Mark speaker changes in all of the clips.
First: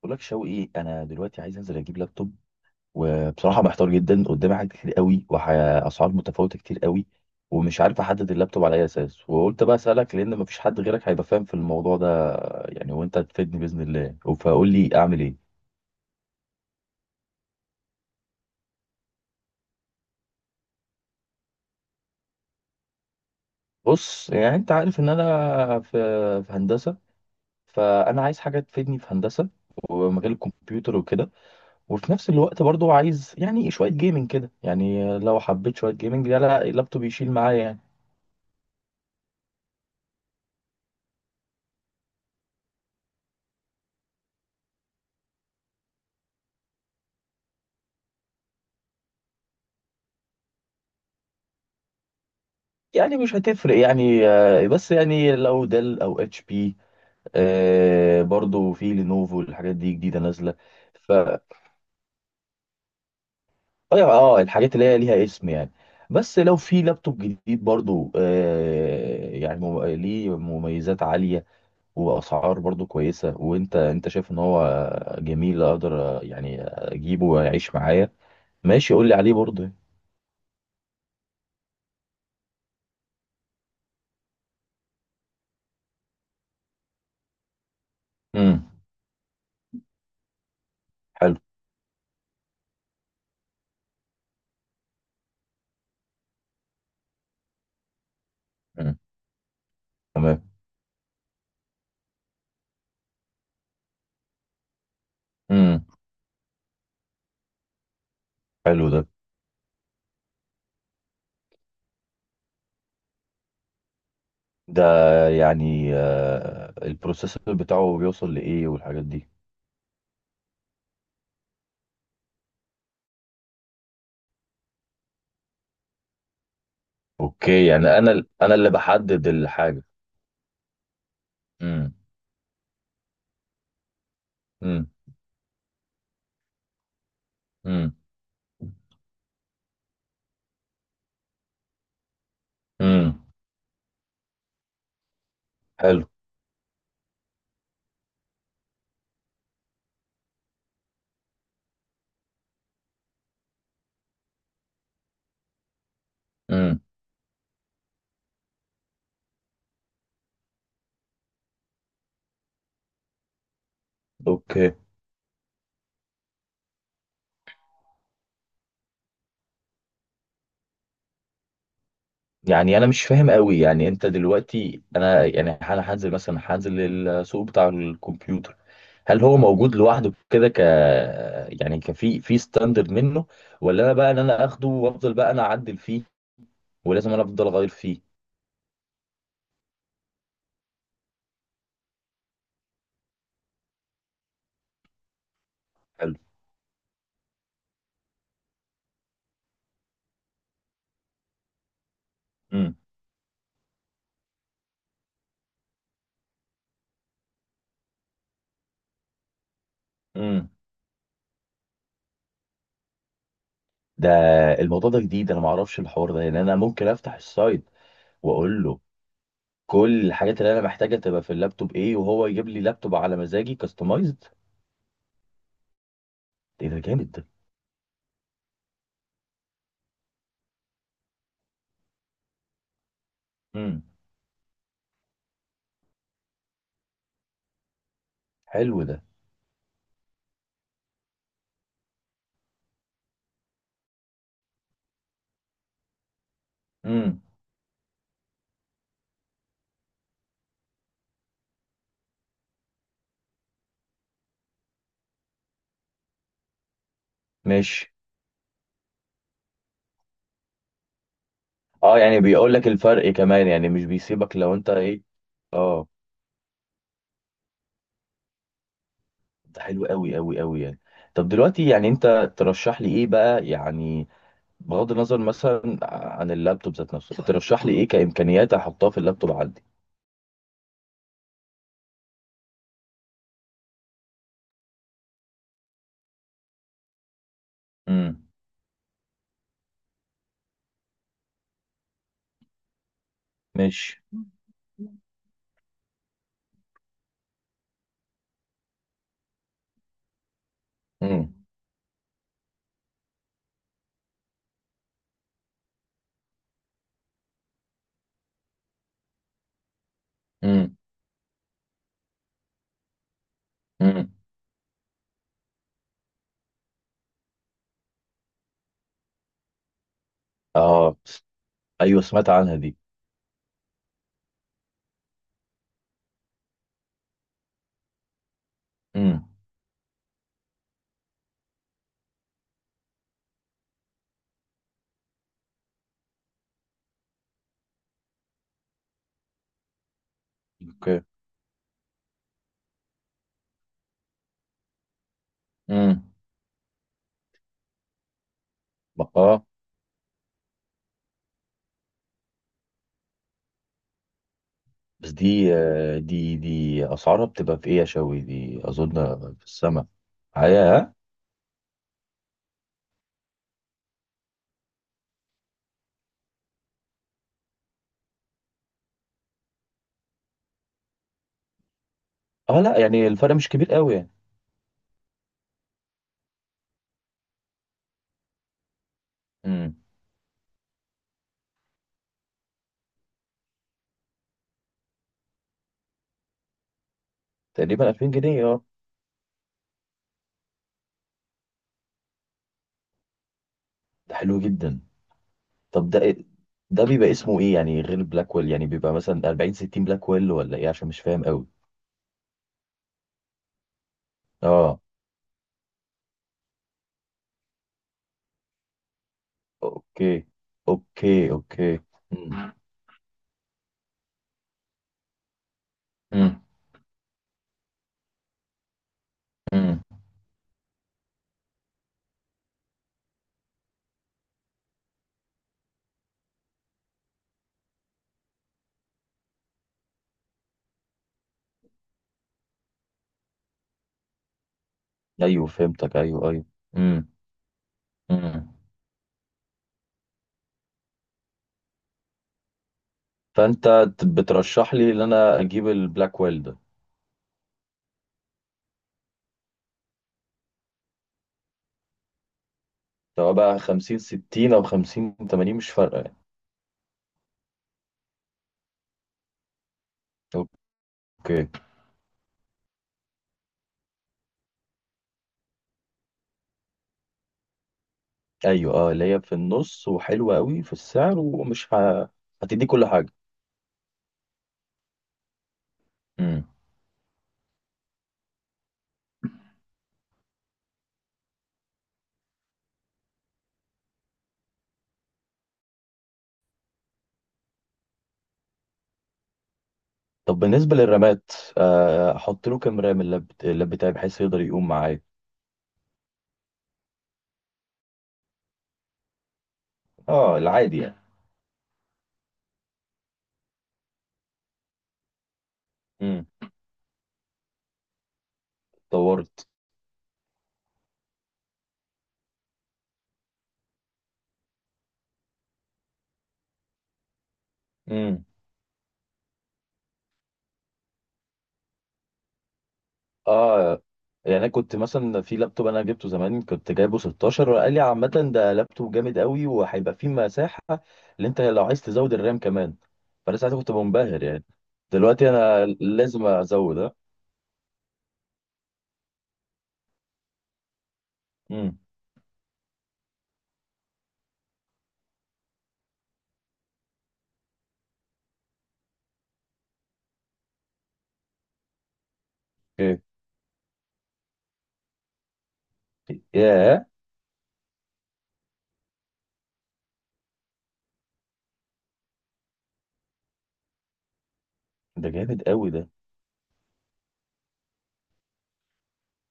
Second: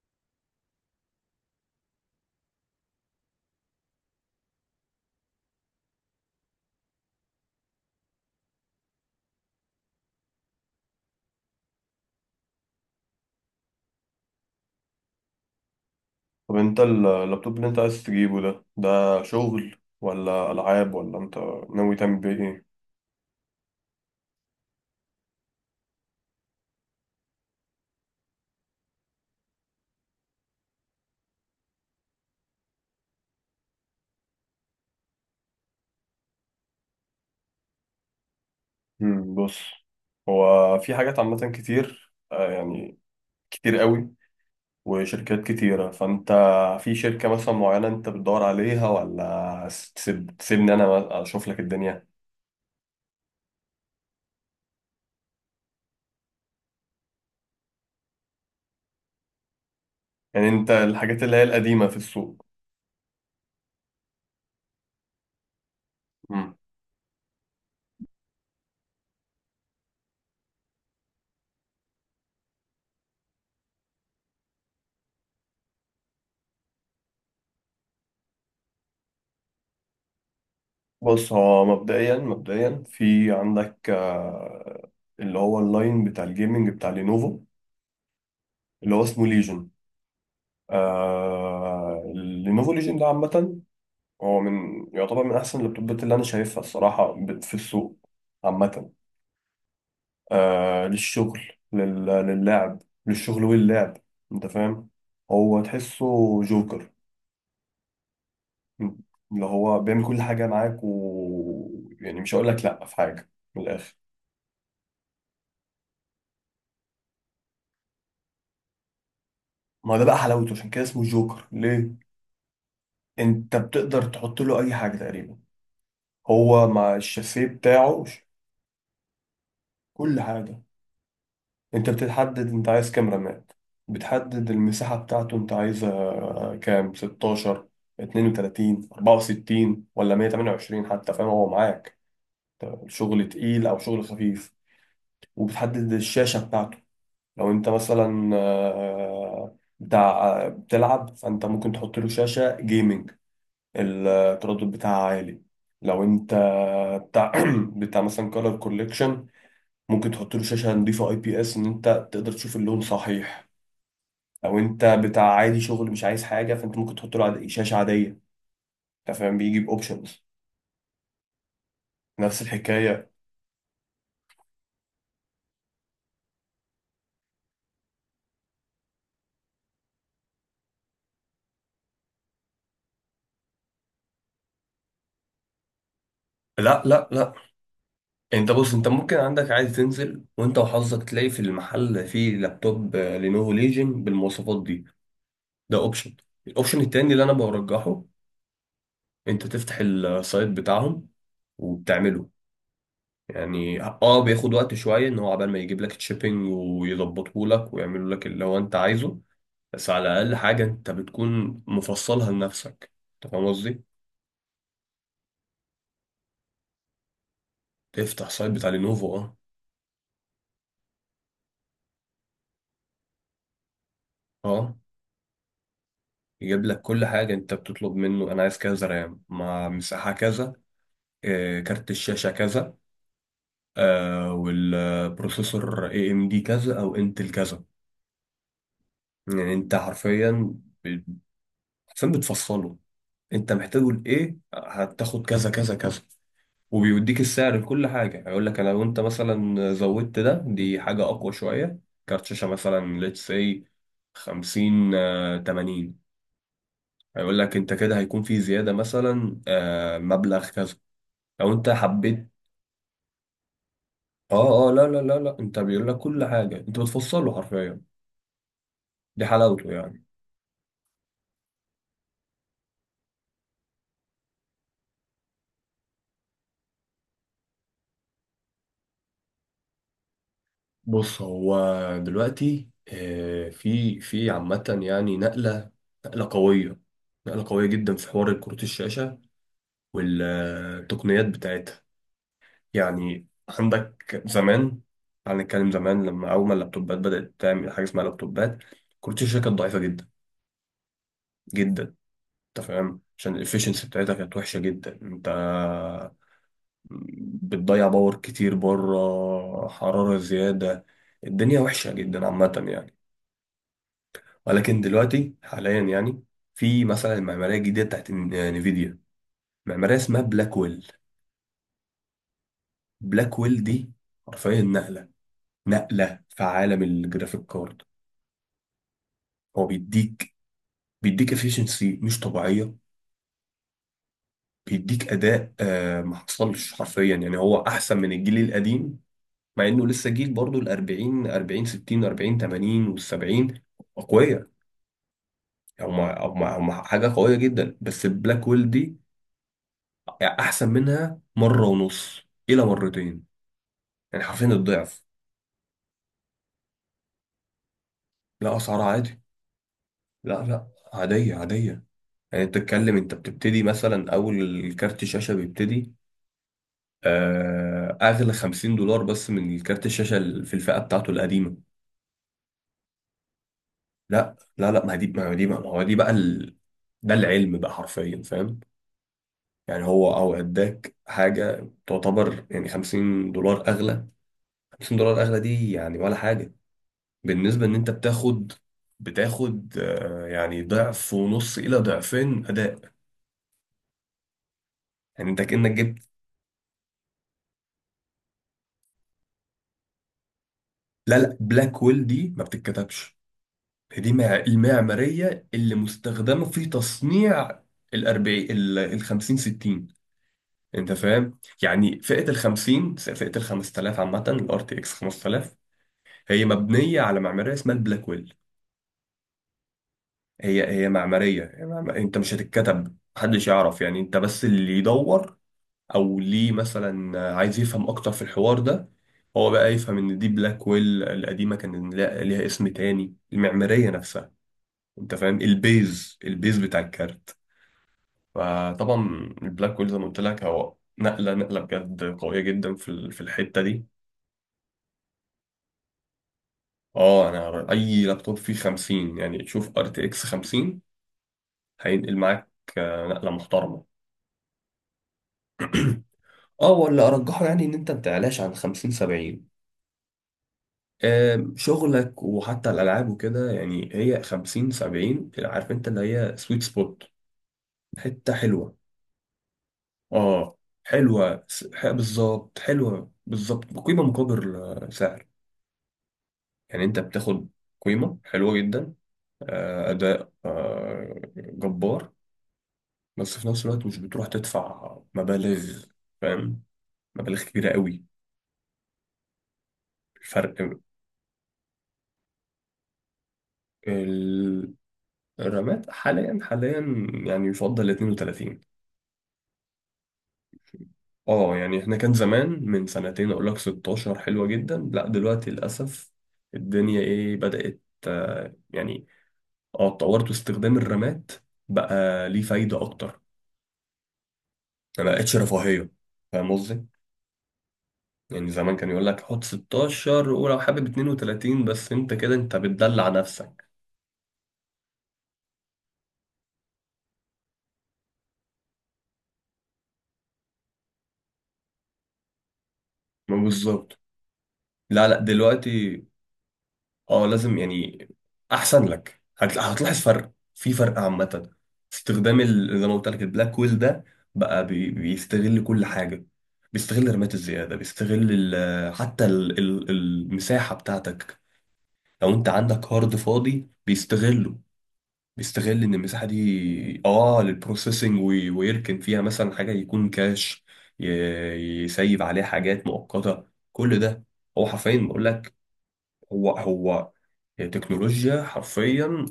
Speaker 1: بقول لك شوقي، انا دلوقتي عايز انزل اجيب لابتوب. وبصراحه محتار جدا، قدامي حاجات كتير قوي واسعار متفاوته كتير قوي. ومش عارف احدد اللابتوب على اي اساس، وقلت بقى اسالك لان مفيش حد غيرك هيبقى فاهم في الموضوع ده يعني. وانت تفيدني باذن الله، فقول لي اعمل ايه.
Speaker 2: طب انت اللابتوب اللي انت عايز تجيبه ده شغل ولا العاب ولا انت ناوي تعمل بيه ايه؟
Speaker 1: بص، يعني انت عارف ان انا في هندسه، فانا عايز حاجه تفيدني في هندسه ومجال الكمبيوتر وكده. وفي نفس الوقت برضو عايز يعني شويه جيمنج كده. يعني لو حبيت شويه جيمنج، لا لا، اللابتوب يشيل معايا يعني.
Speaker 2: بص، هو في حاجات عامه كتير يعني كتير قوي وشركات كتيره، فانت في شركه مثلا معينه انت بتدور عليها ولا تسيبني انا اشوف لك الدنيا؟
Speaker 1: يعني مش هتفرق يعني، بس يعني لو ديل او اتش بي. برضو في لينوفو، الحاجات دي جديده
Speaker 2: يعني
Speaker 1: نازله.
Speaker 2: انت
Speaker 1: ف
Speaker 2: الحاجات اللي
Speaker 1: اه
Speaker 2: هي القديمه في السوق.
Speaker 1: الحاجات اللي هي ليها اسم يعني. بس
Speaker 2: مم.
Speaker 1: لو في لابتوب جديد برضو، يعني ليه مميزات عاليه واسعار برضو كويسه. وانت، انت شايف ان هو جميل، اقدر يعني اجيبه ويعيش معايا؟ ماشي، قول لي عليه برضو.
Speaker 2: بص، هو مبدئيا مبدئيا في عندك اللي هو اللاين بتاع الجيمنج بتاع لينوفو،
Speaker 1: امم.
Speaker 2: اللي هو اسمه ليجن.
Speaker 1: حلو.
Speaker 2: آه، لينوفو ليجن ده عامة هو من يعتبر من أحسن اللابتوبات اللي أنا شايفها الصراحة في السوق عامة.
Speaker 1: مم. تمام.
Speaker 2: آه، للشغل، للعب، للشغل واللعب، أنت فاهم. هو
Speaker 1: امم.
Speaker 2: تحسه جوكر،
Speaker 1: حلو ده.
Speaker 2: اللي هو بيعمل كل حاجة معاك، و، يعني مش هقول لك لأ في حاجة، من الآخر.
Speaker 1: ده يعني البروسيسور بتاعه بيوصل لإيه والحاجات دي؟
Speaker 2: ما ده بقى حلاوته، عشان كده اسمه جوكر. ليه؟ أنت بتقدر تحط له أي حاجة تقريبا، هو مع الشاسيه
Speaker 1: اوكي، يعني
Speaker 2: بتاعه
Speaker 1: انا انا اللي بحدد الحاجة.
Speaker 2: كل حاجة. انت
Speaker 1: امم.
Speaker 2: بتتحدد انت عايز كام رماد، بتحدد
Speaker 1: امم.
Speaker 2: المساحة بتاعته انت عايزها كام، 16،
Speaker 1: امم.
Speaker 2: 32، 64، ولا 128 حتى، فاهم؟ هو معاك
Speaker 1: امم.
Speaker 2: شغل تقيل او شغل خفيف. وبتحدد
Speaker 1: حلو.
Speaker 2: الشاشة بتاعته، لو انت مثلا بتاع بتلعب فانت ممكن تحط له شاشة جيمنج التردد بتاعها عالي. لو انت
Speaker 1: امم.
Speaker 2: بتاع بتاع مثلا كولر كوليكشن، ممكن تحط له شاشة نضيفة اي بي اس ان انت تقدر تشوف اللون صحيح. لو
Speaker 1: اوكي،
Speaker 2: انت بتاع عادي شغل مش عايز حاجه فانت ممكن تحط له شاشه عاديه، انت فاهم، بيجي باوبشنز، نفس
Speaker 1: يعني انا مش
Speaker 2: الحكايه.
Speaker 1: فاهم قوي. يعني انت دلوقتي، انا يعني انا هنزل مثلا، هنزل السوق بتاع الكمبيوتر. هل هو موجود لوحده كده، يعني كفي في ستاندرد منه؟ ولا انا بقى ان انا اخده وافضل بقى انا اعدل فيه؟
Speaker 2: لا لا
Speaker 1: ولازم انا
Speaker 2: لا،
Speaker 1: افضل اغير فيه؟
Speaker 2: انت بص، انت ممكن عندك عادي تنزل وانت وحظك تلاقي في المحل فيه لابتوب لينوفو ليجن بالمواصفات دي، ده اوبشن.
Speaker 1: حلو.
Speaker 2: الاوبشن التاني اللي انا برجحه، انت تفتح السايت بتاعهم وبتعمله، يعني اه بياخد وقت شويه ان هو عبال ما يجيب لك الشيبنج ويظبطه لك ويعملوا لك اللي هو انت عايزه، بس على الاقل
Speaker 1: امم.
Speaker 2: حاجه انت بتكون مفصلها لنفسك، انت فاهم قصدي.
Speaker 1: ده. الموضوع ده جديد، انا ما اعرفش الحوار ده. يعني انا ممكن افتح السايت
Speaker 2: تفتح سايت
Speaker 1: واقول
Speaker 2: بتاع
Speaker 1: له
Speaker 2: لينوفو، اه،
Speaker 1: كل الحاجات اللي انا محتاجها تبقى في اللابتوب ايه، وهو يجيب لي لابتوب على مزاجي كاستمايزد؟
Speaker 2: اه، يجيب
Speaker 1: ايه ده،
Speaker 2: لك كل
Speaker 1: جامد ده.
Speaker 2: حاجه انت بتطلب منه. انا عايز كذا رام مع مساحه كذا، كارت الشاشه كذا،
Speaker 1: امم.
Speaker 2: والبروسيسور اي ام دي كذا او انتل كذا.
Speaker 1: حلو ده.
Speaker 2: يعني انت حرفيا، ب- حرفيا بتفصله، انت محتاجه لايه، هتاخد كذا كذا كذا، وبيوديك
Speaker 1: امم.
Speaker 2: السعر لكل حاجة. هيقول لك لو انت مثلا زودت ده دي حاجة أقوى شوية، كارت شاشة مثلا let's say 50 80، هيقول لك انت
Speaker 1: ماشي.
Speaker 2: كده هيكون في زيادة مثلا مبلغ كذا لو انت
Speaker 1: اه، يعني
Speaker 2: حبيت.
Speaker 1: بيقول لك الفرق كمان، يعني مش بيسيبك لو
Speaker 2: اه
Speaker 1: انت
Speaker 2: اه، لا لا
Speaker 1: ايه.
Speaker 2: لا لا، انت بيقول
Speaker 1: اه.
Speaker 2: لك كل حاجة انت بتفصله حرفيا، دي
Speaker 1: ده
Speaker 2: حلاوته
Speaker 1: حلو
Speaker 2: يعني.
Speaker 1: قوي قوي قوي يعني. طب دلوقتي، يعني انت ترشح لي ايه بقى يعني؟ بغض النظر مثلا عن اللابتوب ذات نفسه، ترشح لي ايه كامكانيات احطها في اللابتوب عندي؟
Speaker 2: بص، هو دلوقتي في عامة يعني نقلة، نقلة قوية، نقلة قوية جدا في
Speaker 1: امم.
Speaker 2: حوار كروت الشاشة والتقنيات بتاعتها. يعني
Speaker 1: ماشي.
Speaker 2: عندك زمان، تعال نتكلم زمان لما أول ما اللابتوبات بدأت تعمل حاجة اسمها لابتوبات، كنت الشركة كانت ضعيفة جدا
Speaker 1: امم.
Speaker 2: جدا، أنت فاهم، عشان الإفشنسي بتاعتها كانت وحشة جدا، أنت بتضيع باور كتير بره، حرارة
Speaker 1: امم.
Speaker 2: زيادة، الدنيا وحشة جدا عامة يعني.
Speaker 1: امم.
Speaker 2: ولكن دلوقتي حاليا يعني في مثلا المعمارية الجديدة بتاعت نفيديا، معمارية اسمها بلاكويل.
Speaker 1: اه، ايوه، سمعت عنها دي.
Speaker 2: بلاكويل دي حرفيا نقلة، نقلة في عالم الجرافيك كارد.
Speaker 1: امم.
Speaker 2: هو بيديك، بيديك افيشنسي مش طبيعيه، بيديك اداء آه ما حصلش حرفيا، يعني هو احسن من الجيل القديم مع انه لسه جيل برضه، ال
Speaker 1: اوكي.
Speaker 2: 40، 40، 60، 40، 80، وال 70 قويه، هم
Speaker 1: امم.
Speaker 2: هم هم حاجه قويه جدا، بس البلاك ويل دي
Speaker 1: اه.
Speaker 2: احسن منها مره ونص الى مرتين، يعني حرفيا الضعف.
Speaker 1: بس دي دي اسعارها بتبقى في ايه يا شوي؟
Speaker 2: لا،
Speaker 1: دي
Speaker 2: اسعار
Speaker 1: اظن
Speaker 2: عادي،
Speaker 1: في السماء.
Speaker 2: لا لا،
Speaker 1: عيا، ها؟
Speaker 2: عاديه عاديه. يعني انت بتتكلم، انت بتبتدي مثلا اول كارت شاشه بيبتدي اغلى 50 دولار بس من كارت الشاشه في الفئه بتاعته القديمه.
Speaker 1: اه، لا يعني الفرق مش كبير قوي يعني.
Speaker 2: لا لا لا، ما هو دي بقى ده العلم بقى حرفيا، فاهم.
Speaker 1: امم.
Speaker 2: يعني هو او اداك حاجه تعتبر يعني 50 دولار اغلى، 50 دولار اغلى دي يعني ولا حاجه بالنسبه ان
Speaker 1: تقريبا
Speaker 2: انت
Speaker 1: 2000 جنيه،
Speaker 2: بتاخد،
Speaker 1: اه.
Speaker 2: بتاخد يعني ضعف ونص الى ضعفين اداء،
Speaker 1: ده حلو جدا.
Speaker 2: يعني انت كانك
Speaker 1: طب ده
Speaker 2: جبت.
Speaker 1: ده بيبقى اسمه ايه يعني غير بلاك ويل؟ يعني بيبقى مثلا 40 60 بلاك ويل ولا ايه؟ عشان مش
Speaker 2: لا
Speaker 1: فاهم
Speaker 2: لا،
Speaker 1: قوي.
Speaker 2: بلاك ويل دي ما بتتكتبش، دي
Speaker 1: اه.
Speaker 2: المعمارية اللي مستخدمة في تصنيع الأربعين، الخمسين، ستين.
Speaker 1: اوكي.
Speaker 2: أنت
Speaker 1: اوكي.
Speaker 2: فاهم؟
Speaker 1: اوكي.
Speaker 2: يعني فئة
Speaker 1: امم.
Speaker 2: الخمسين، فئة الخمس تلاف عامة، الار تي اكس خمس تلاف، هي مبنية على معمارية اسمها البلاكويل.
Speaker 1: امم.
Speaker 2: هي معمارية، أنت مش هتتكتب، محدش يعرف، يعني أنت بس اللي يدور أو ليه مثلا عايز يفهم أكتر في الحوار ده، هو بقى يفهم إن دي بلاكويل. القديمة كان ليها اسم تاني المعمارية نفسها، أنت فاهم؟
Speaker 1: ايوه، فهمتك،
Speaker 2: البيز،
Speaker 1: ايوه، ايوه.
Speaker 2: البيز بتاع
Speaker 1: امم.
Speaker 2: الكارت.
Speaker 1: امم.
Speaker 2: فطبعا البلاك هول زي ما قلت لك هو نقله، نقله بجد قويه جدا في في الحته
Speaker 1: فانت
Speaker 2: دي.
Speaker 1: بترشح لي ان انا اجيب البلاك ويل ده؟
Speaker 2: اه، انا اي لابتوب فيه 50 يعني، تشوف ار تي اكس 50، هينقل معاك نقله
Speaker 1: سواء بقى
Speaker 2: محترمه.
Speaker 1: 50 60 او 50 80، مش فارقه يعني.
Speaker 2: اه، ولا ارجحه يعني ان انت ما تعلاش عن 50 70،
Speaker 1: اوكي.
Speaker 2: شغلك وحتى الالعاب وكده، يعني هي 50 70 عارف انت اللي هي سويت سبوت، حته
Speaker 1: ايوه،
Speaker 2: حلوه.
Speaker 1: اه، اللي هي في النص وحلوه
Speaker 2: اه،
Speaker 1: قوي في السعر
Speaker 2: حلوه
Speaker 1: ومش
Speaker 2: بالظبط،
Speaker 1: هتدي كل
Speaker 2: حلوه
Speaker 1: حاجه.
Speaker 2: بالظبط، قيمه مقابل سعر.
Speaker 1: امم.
Speaker 2: يعني انت بتاخد قيمة حلوة جدا، أداء جبار، بس في نفس الوقت مش بتروح تدفع مبالغ، فاهم، مبالغ كبيرة قوي
Speaker 1: طب بالنسبه
Speaker 2: الفرق.
Speaker 1: للرامات، احط له كام رام اللاب بتاعي بحيث يقدر يقوم
Speaker 2: ال-
Speaker 1: معايا؟
Speaker 2: الرامات حاليا حاليا يعني يفضل 32.
Speaker 1: اه، العادي يعني.
Speaker 2: اه يعني احنا كان زمان من سنتين اقول لك 16 حلوة جدا، لا دلوقتي للأسف
Speaker 1: امم.
Speaker 2: الدنيا ايه، بدأت يعني
Speaker 1: طورت.
Speaker 2: اه اتطورت، واستخدام الرامات بقى ليه فايدة أكتر، يعني ما بقتش رفاهية، فاهم قصدي؟ يعني زمان كان يقول لك حط 16، ولو حابب 32 بس انت كده انت بتدلع نفسك.
Speaker 1: اه. يعني انا كنت مثلا في لابتوب انا جبته زمان، كنت جايبه 16 وقال لي عامه ده لابتوب جامد قوي وهيبقى فيه مساحه اللي انت لو عايز تزود الرام كمان.
Speaker 2: ما
Speaker 1: فانا ساعتها كنت
Speaker 2: بالظبط.
Speaker 1: منبهر يعني.
Speaker 2: لا لا،
Speaker 1: دلوقتي انا
Speaker 2: دلوقتي
Speaker 1: لازم ازود، اه.
Speaker 2: اه لازم يعني احسن لك، هتلاحظ فرق في فرق عامة.
Speaker 1: امم.
Speaker 2: استخدام زي ما قلت لك البلاك ويل ده بقى بيستغل كل حاجة، بيستغل رمات الزيادة، بيستغل المساحة بتاعتك، لو انت عندك
Speaker 1: اوكي.
Speaker 2: هارد فاضي بيستغله، بيستغل ان المساحه
Speaker 1: ياه.
Speaker 2: دي اه للبروسيسنج، ويركن فيها مثلا حاجه يكون كاش، ي- يسيب عليها حاجات مؤقته، كل ده، هو حرفيا
Speaker 1: ده
Speaker 2: بقول
Speaker 1: جامد
Speaker 2: لك.
Speaker 1: قوي ده.
Speaker 2: هو هو تكنولوجيا حرفيا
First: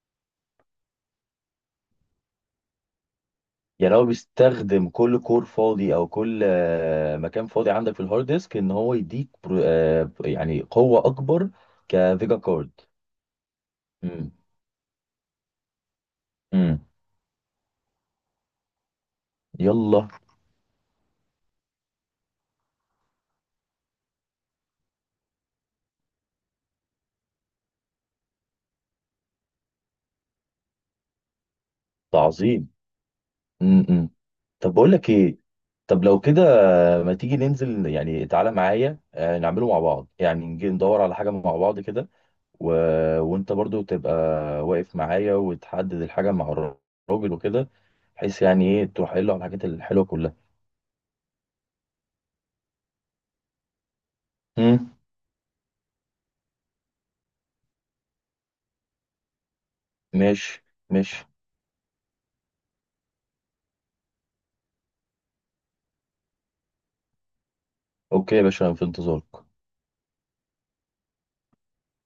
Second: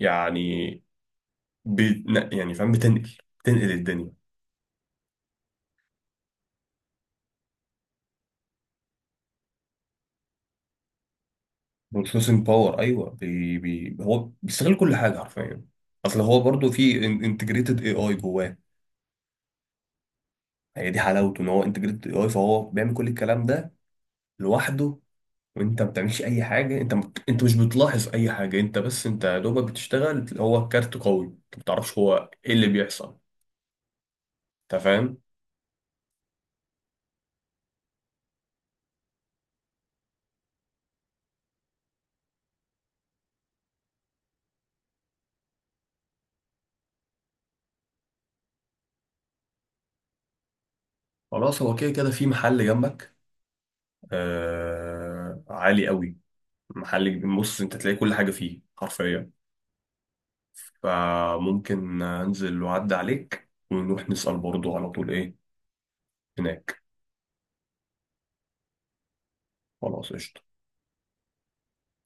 Speaker 2: يعني، يعني فاهم بتنقل، بتنقل
Speaker 1: يعني هو
Speaker 2: الدنيا.
Speaker 1: بيستخدم كل كور فاضي، او كل مكان فاضي عندك في الهارد ديسك، ان هو يديك يعني قوه اكبر كفيجا
Speaker 2: بروسيسنج
Speaker 1: كارد؟
Speaker 2: باور ايوه، بي بي هو
Speaker 1: امم.
Speaker 2: بيستغل كل حاجه حرفيا. اصل هو برضو
Speaker 1: امم.
Speaker 2: في انتجريتد اي اي جواه،
Speaker 1: يلا.
Speaker 2: هي دي حلاوته ان هو انتجريتد اي اي، فهو بيعمل كل الكلام ده لوحده، وانت ما بتعملش اي حاجه، انت انت مش بتلاحظ اي حاجه، انت بس انت يا دوبك بتشتغل، هو الكارت قوي، انت ما بتعرفش
Speaker 1: ده
Speaker 2: هو ايه اللي
Speaker 1: عظيم.
Speaker 2: بيحصل،
Speaker 1: امم. امم. طب
Speaker 2: انت
Speaker 1: بقول لك
Speaker 2: فاهم.
Speaker 1: ايه، طب لو كده، ما تيجي ننزل، يعني تعالى معايا نعمله مع بعض، يعني نجي ندور على حاجة مع بعض كده. و... وانت برضو تبقى واقف معايا وتحدد الحاجة مع الراجل وكده، بحيث يعني ايه تروح قايل له على الحاجات الحلوة كلها.
Speaker 2: خلاص، هو كده كده في محل جنبك،
Speaker 1: امم.
Speaker 2: عالي قوي، محل كبير. بص انت تلاقي كل حاجه فيه حرفيا،
Speaker 1: ماشي. ماشي.
Speaker 2: فممكن انزل واعدي عليك ونروح نسال برضه على طول ايه هناك.
Speaker 1: اوكي يا باشا، أنا في انتظارك.
Speaker 2: خلاص قشطه.